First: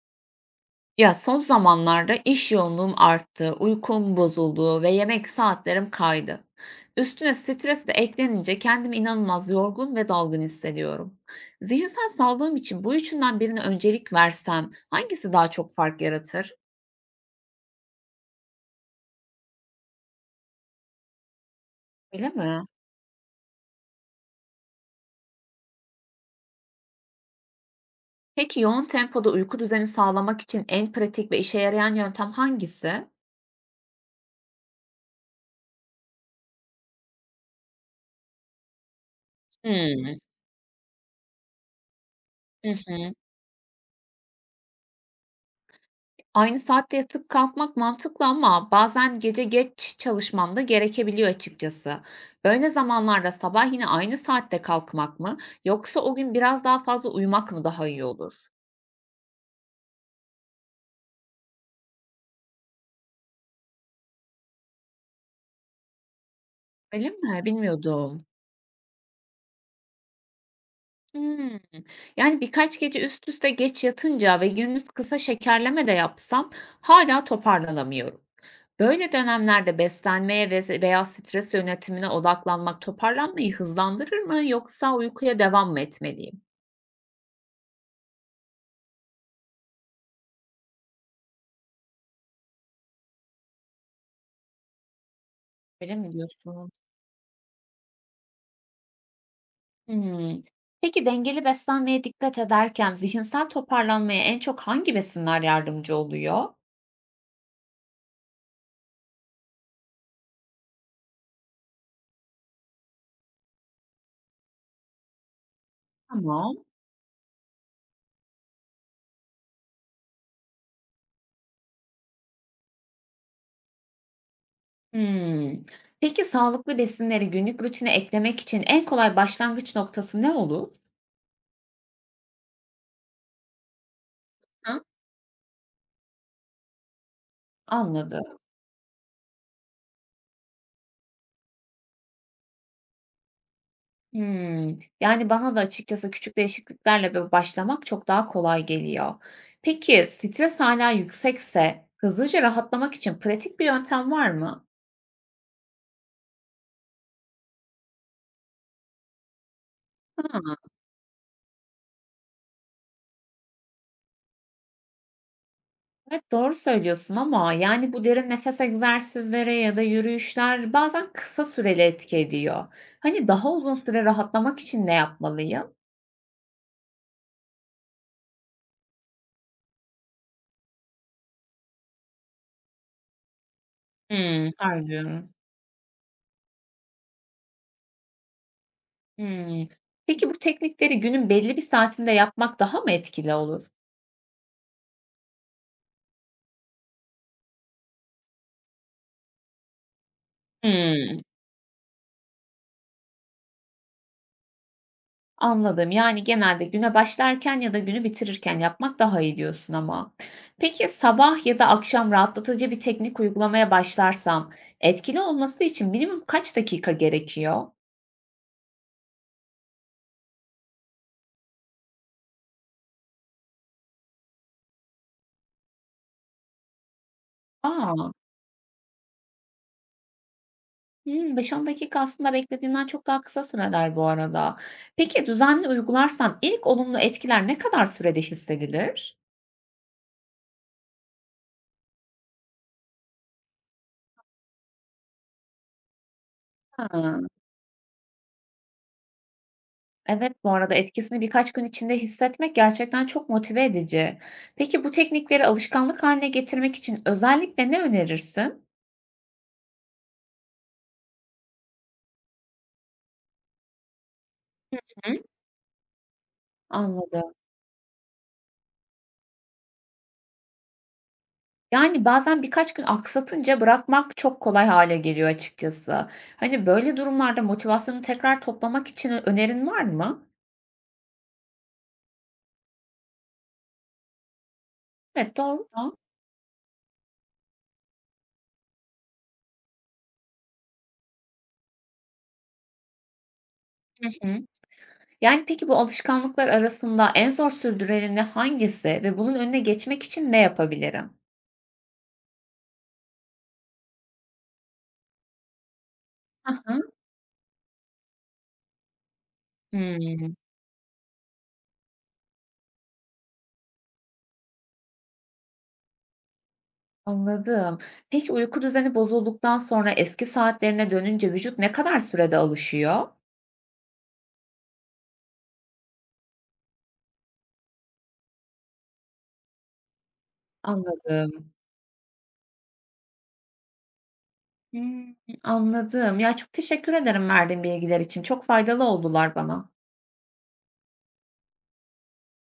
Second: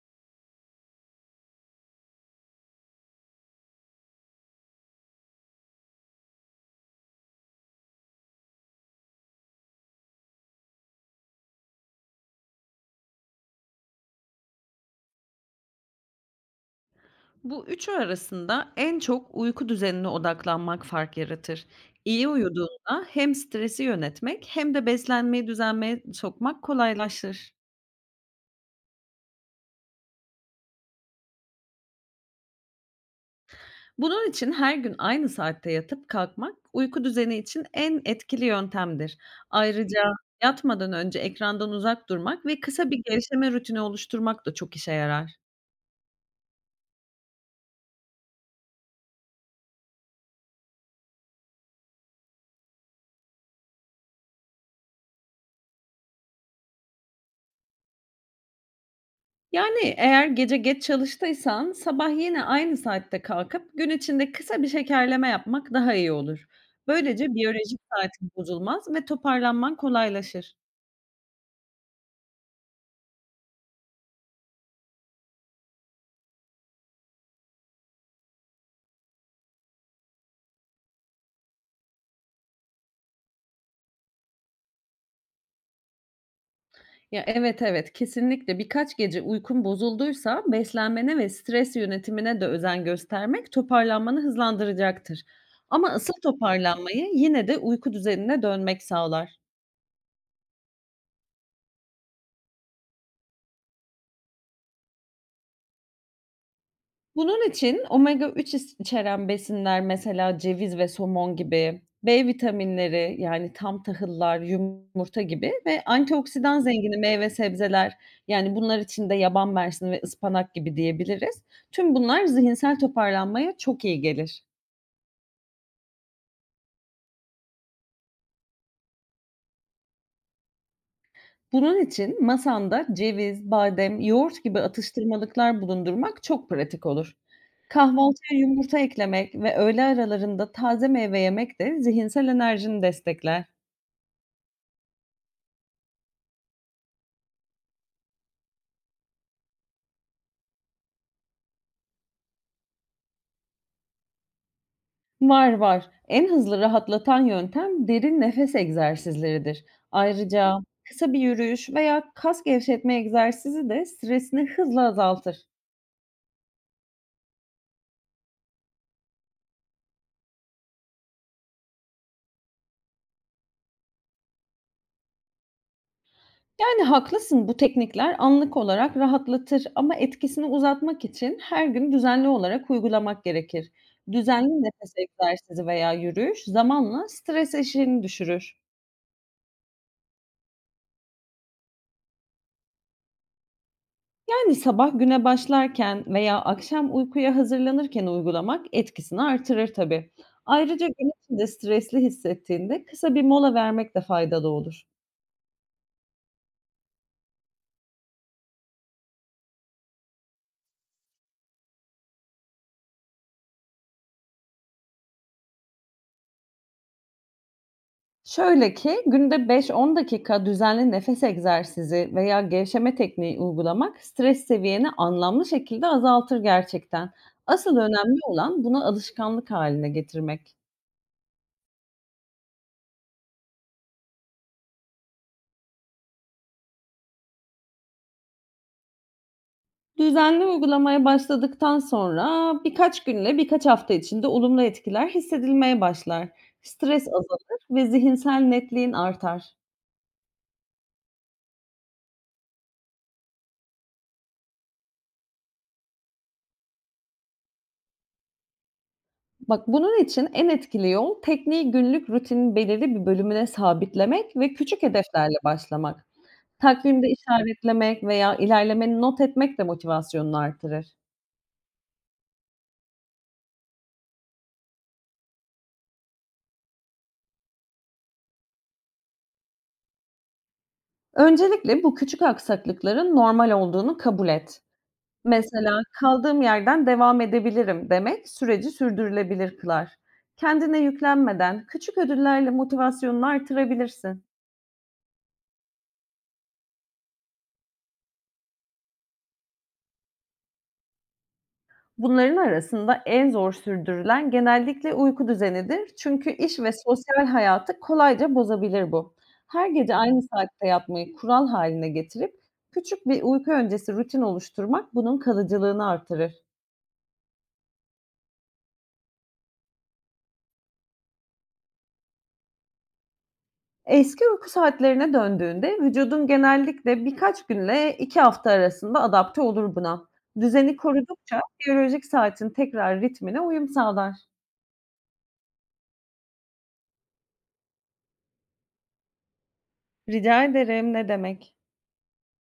Ya son zamanlarda iş yoğunluğum arttı, uykum bozuldu ve yemek saatlerim kaydı. Üstüne stres de eklenince kendimi inanılmaz yorgun ve dalgın hissediyorum. Zihinsel sağlığım için bu üçünden birine öncelik versem hangisi daha çok fark yaratır? Bu üçü arasında en çok uyku düzenine odaklanmak fark yaratır. İyi Öyle mi? uyuduğunda hem stresi yönetmek hem de beslenmeyi düzenmeye sokmak kolaylaşır. Peki yoğun tempoda uyku düzeni sağlamak için en pratik ve işe yarayan yöntem hangisi? Bunun için her gün aynı saatte yatıp kalkmak uyku düzeni için en etkili yöntemdir. Ayrıca Hmm. yatmadan önce ekrandan uzak durmak ve Hı kısa bir hı. gevşeme rutini oluşturmak da çok işe yarar. Aynı saatte yatıp kalkmak mantıklı ama bazen gece geç çalışmam da gerekebiliyor açıkçası. Böyle zamanlarda sabah yine aynı saatte kalkmak mı yoksa o gün biraz daha fazla uyumak mı daha iyi olur? Yani, eğer gece geç çalıştıysan sabah yine aynı saatte kalkıp gün içinde kısa bir şekerleme yapmak daha iyi olur. Öyle Böylece mi? biyolojik Bilmiyordum. saatin bozulmaz ve toparlanman kolaylaşır. Hmm. Yani birkaç gece üst üste geç yatınca ve gündüz kısa şekerleme de yapsam hala toparlanamıyorum. Böyle dönemlerde beslenmeye ve veya stres yönetimine odaklanmak toparlanmayı hızlandırır mı yoksa uykuya devam mı etmeliyim? Ya, evet, evet, kesinlikle birkaç gece uykun bozulduysa beslenmene ve stres yönetimine de özen göstermek toparlanmanı hızlandıracaktır. Ama Öyle mi asıl diyorsun? toparlanmayı yine de uyku düzenine dönmek sağlar. Hımm. Peki dengeli beslenmeye dikkat ederken zihinsel toparlanmaya en çok hangi besinler yardımcı oluyor? Bunun için omega 3 is içeren besinler mesela ceviz ve somon gibi, B vitaminleri yani tam tahıllar, yumurta gibi ve Tamam. antioksidan zengini meyve sebzeler yani bunlar için de yaban mersini ve ıspanak gibi diyebiliriz. Tüm bunlar zihinsel toparlanmaya çok iyi gelir. Hımm. Peki sağlıklı besinleri günlük rutine eklemek için en kolay başlangıç noktası ne olur? Bunun için masanda ceviz, badem, yoğurt gibi Hı. atıştırmalıklar bulundurmak çok pratik olur. Anladım. Kahvaltıya yumurta eklemek ve öğle aralarında taze meyve yemek de zihinsel enerjini destekler. Hımm. Yani bana da açıkçası küçük değişikliklerle böyle başlamak çok daha kolay geliyor. Peki stres hala yüksekse hızlıca rahatlamak için pratik bir yöntem var mı? Var, var. En hızlı rahatlatan yöntem derin nefes egzersizleridir. Hıı. Ayrıca kısa bir yürüyüş veya kas gevşetme egzersizi de stresini hızla azaltır. Evet, doğru söylüyorsun ama yani bu derin nefes egzersizleri ya da yürüyüşler bazen kısa süreli etki ediyor. Hani daha uzun süre rahatlamak için ne yapmalıyım? Yani haklısın, bu teknikler anlık olarak rahatlatır ama etkisini uzatmak için her gün düzenli olarak uygulamak gerekir. Hmm, Düzenli nefes anlıyorum. egzersizi veya yürüyüş zamanla stres eşiğini düşürür. Hmm. Peki bu teknikleri günün belli bir saatinde yapmak daha mı etkili olur? Yani, sabah güne başlarken veya akşam uykuya hazırlanırken uygulamak etkisini artırır tabii. Ayrıca gün Hmm, içinde stresli hissettiğinde kısa bir mola vermek de faydalı olur. anladım. Yani genelde güne başlarken ya da günü bitirirken yapmak daha iyi diyorsun ama. Peki sabah ya da akşam rahatlatıcı bir teknik uygulamaya başlarsam etkili olması için minimum kaç dakika gerekiyor? Şöyle ki günde 5-10 dakika düzenli nefes egzersizi veya gevşeme tekniği uygulamak stres seviyeni anlamlı şekilde azaltır gerçekten. Asıl Aa. önemli olan bunu alışkanlık haline getirmek. Hımm, 5-10 dakika aslında beklediğinden çok daha kısa süreler bu arada. Peki, düzenli uygularsam ilk olumlu etkiler ne kadar sürede hissedilir? Düzenli uygulamaya başladıktan sonra birkaç günle birkaç hafta içinde olumlu etkiler hissedilmeye başlar. Stres Hıı. azalır ve zihinsel netliğin artar. Evet, bu arada etkisini birkaç gün içinde hissetmek gerçekten çok motive edici. Peki, bu teknikleri alışkanlık haline getirmek için özellikle ne önerirsin? Bak bunun için en etkili yol tekniği günlük rutinin belirli bir bölümüne sabitlemek ve küçük Hı. hedeflerle başlamak. Takvimde Anladım. işaretlemek veya ilerlemeni not etmek de motivasyonunu artırır. Yani, bazen birkaç gün aksatınca bırakmak çok kolay hale geliyor açıkçası. Hani, böyle durumlarda motivasyonu tekrar toplamak için önerin var mı? Öncelikle bu küçük aksaklıkların normal olduğunu kabul et. Evet, Mesela doğru. kaldığım yerden devam edebilirim demek süreci sürdürülebilir kılar. Kendine yüklenmeden küçük ödüllerle motivasyonunu Hı artırabilirsin. hı. Yani, peki bu alışkanlıklar arasında en zor sürdüreni hangisi ve bunun önüne geçmek için ne yapabilirim? Bunların arasında en zor sürdürülen genellikle uyku düzenidir. Çünkü Hı iş ve hı. sosyal hayatı kolayca bozabilir bu. Her gece aynı Hımm, saatte yatmayı kural haline getirip küçük bir uyku öncesi rutin oluşturmak bunun kalıcılığını artırır. anladım. Peki uyku düzeni bozulduktan sonra eski saatlerine dönünce vücut ne kadar sürede alışıyor? Eski uyku saatlerine döndüğünde vücudun genellikle birkaç günle 2 hafta arasında adapte olur buna. Düzeni korudukça Anladım. biyolojik saatin tekrar ritmine uyum sağlar. Hımm, anladım. Ya, çok teşekkür ederim verdiğin bilgiler için. Çok faydalı oldular bana. Rica ederim, ne demek.